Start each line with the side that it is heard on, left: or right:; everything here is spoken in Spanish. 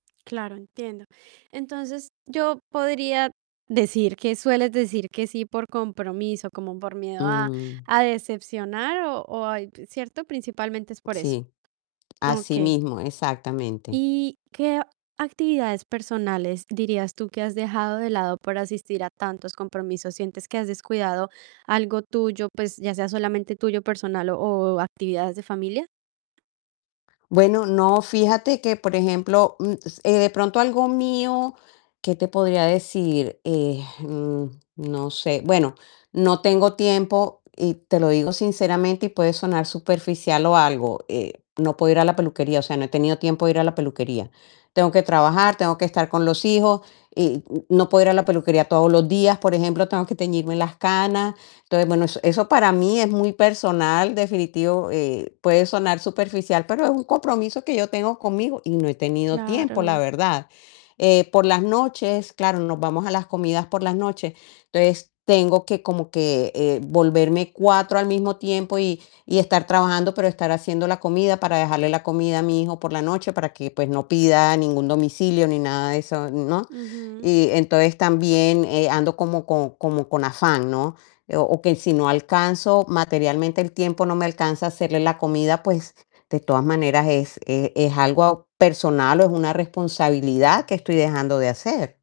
right: Claro, entiendo. Entonces, yo podría decir, que sueles decir que sí, por compromiso, como por miedo a
left: Mm.
right: a decepcionar o o a ¿cierto? Principalmente es por eso.
left: Sí, así
right: Okey.
left: mismo, exactamente.
right: ¿Y qué ac actividades personales dirías tú que has dejado de lado por asistir a tantos compromisos? ¿Sientes que has descuidado algo tuyo, pues ya sea solamente tuyo personal o o actividades de familia?
left: Bueno, no, fíjate que por ejemplo, mm, eh, de pronto algo mío, ¿qué te podría decir?, eh, mm, no sé. Bueno, no tengo tiempo y te lo digo sinceramente y puede sonar superficial o algo, eh, no puedo ir a la peluquería, o sea, no he tenido tiempo de ir a la peluquería. Tengo que trabajar, tengo que estar con los hijos y n no puedo ir a la peluquería todos los días. Por ejemplo, tengo que teñirme las canas. Entonces, bueno, eso eso para mí es muy personal, definitivo, eh, puede sonar superficial, pero es un compromiso que yo tengo conmigo y no he tenido tiempo, la
right: Claro.
left: verdad, eh, por las noches, claro, nos vamos a las comidas por las noches, entonces tengo que, como que, eh, volverme 4 al mismo tiempo y y estar trabajando, pero estar haciendo la comida, para dejarle la comida a mi hijo por la noche para que, pues no pida ningún domicilio ni nada de eso, ¿no?
right: Ujú.
left: Y, entonces también, eh, ando como con como con afán, ¿no? O o que si no alcanzo, materialmente el tiempo no me alcanza a hacerle la comida, pues de todas maneras es es es algo personal o es una responsabilidad que estoy dejando de hacer.